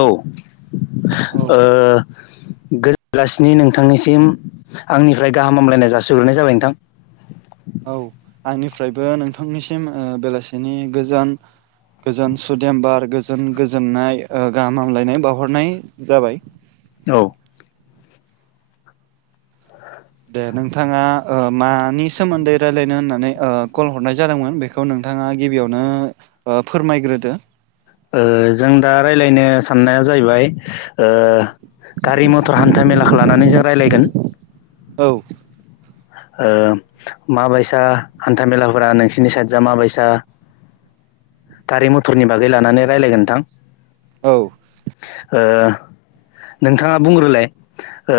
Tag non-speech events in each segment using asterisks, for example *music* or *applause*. औ ओ औ गोजोन बेलासेनि नोंथांनिसिम आंनिफ्राय गाहाम हामलायनाय जासिग्रोनाय जाबाय नोंथां औ आंनिफ्रायबो नोंथांनिसिम ओ बेलासिनि गोजान गोजोन सुदेम बार गोजोन गोजोननाय ओ गाहाम हामलायनाय बावहरनाय जाबाय औ दे नोंथाङा ओ मानि सोमोन्दै रायलायनो होननानै ओ कल हरनाय जादोंमोन बेखौ नोंथाङा गिबियावनो ओ फोरमायग्रोदो ओ जों दा रायलायनो साननाया जाहैबाय ओ गारि मथर हान्था मेलाखौ लानानै जों रायलायगोन औ ओ माबायसा हान्थामेलाफोरा नोंसिनि साइडजों माबायसा गारि मथरनि बागै लानानै रायलायगोन नोंथां औ ओ नोंथाङा बुंग्रोलाय ओ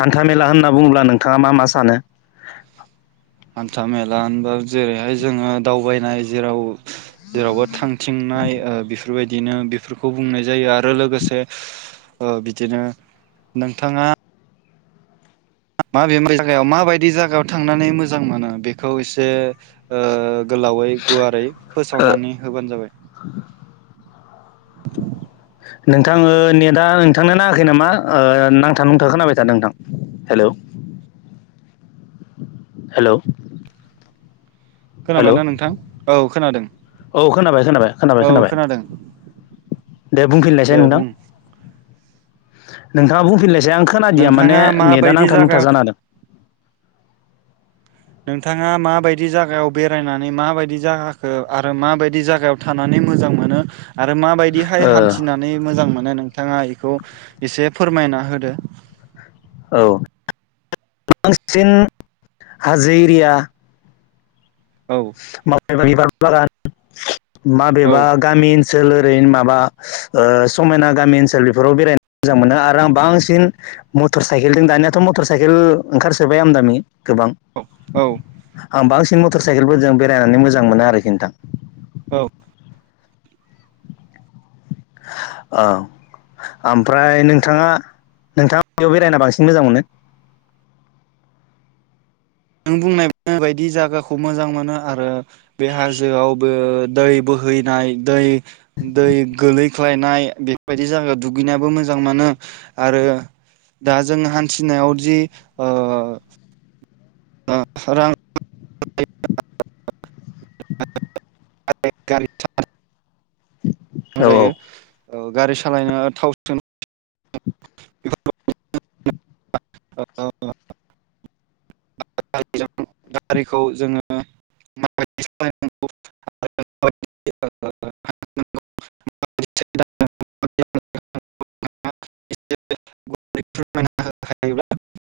हान्था मेला होनना बुङोब्ला नोंथाङा मा मा सानो हान्था मेला होनबा जेरैहाय जोङो दावबायनाय जेराव जेरावबो थांथिंनाय ओ बेफोर बेफोरबायदिनो बेफोरखौ बुंनाय जायो आरो ओ लोगोसे ओ बिदिनो नोंथाङा माबे जायगायाव माबायदि जायागायाव थांनानै मोजां मोनो बेखौ एसे ओ गोलावै गुवारै फोसावनानै होबानो जाबाय *inaudible* नोंथां ओ नेटा नोंथांनो नाङाखै नामा ओ नांथा नुंथा खोनाबाय थादों नोंथां हेल' हेलौ हेलौ खोनाबायना नोंथां औ खोनादों औ खोनाबाय खोनाबाय खोनाबाय औ खोनाबाय खोनादों दे बुंफिनलायसै दे नोंथां बुं नोंथाङा बुंफिनलायसै आं खोनादिया माने नोंथाङा नेटा माबायदि नांथा नुंथा जायगायाव जाना होदों नोंथाङा माबायदि जागायाव बेरायनानै माबायदि जागाखौ आरो माबायदि जागायाव थानानै मो जां मोनो आरो माबायदिहाय ओ हान्थिनानै मोजां मोनो नों बिथाङा बेखौ एसे फोरमायना होदो औ बांसिन हाजो एरिया औ माबेबा बिबार बागान औ माबेबा गामि सोलुरै माबा ओ समायना गामि ओनसोल बेफोराव बेरायनो मोजां मोनो आरो आं बांसिन मटर साइकेलजों दानियाथ' मटर साइकेल ओंखारसोबाय आम दामि गोबां औ आं बांसिन मटर साइकेलफोरजों बेरायनानै मोजां मोनो आरोखि नोंथां औ औ ओमफ्राय नोंथाङा नोंथाङा बेयाव बेरायना बांसिन मोजां मोनो *inaudible* नों बुंनाय बायदि जायागाखौ मोजां मोनो आरो बे हाजोआवबो दै बो हैनाय दै दै गोलैख्लायनाय बेफोरबायदि जायगा दुगैनायाबो मोजां मोनो आरो दा जों हान्थिनायाव जि ओ सोरां *inaudible* मोजां औ औ जायो ओ गारि सालायनो थाव सोनो *inaudible* गारिखौ जोङो माबायदि सालायनांगौ *inaudible* फोरमायना हो हायोब्ला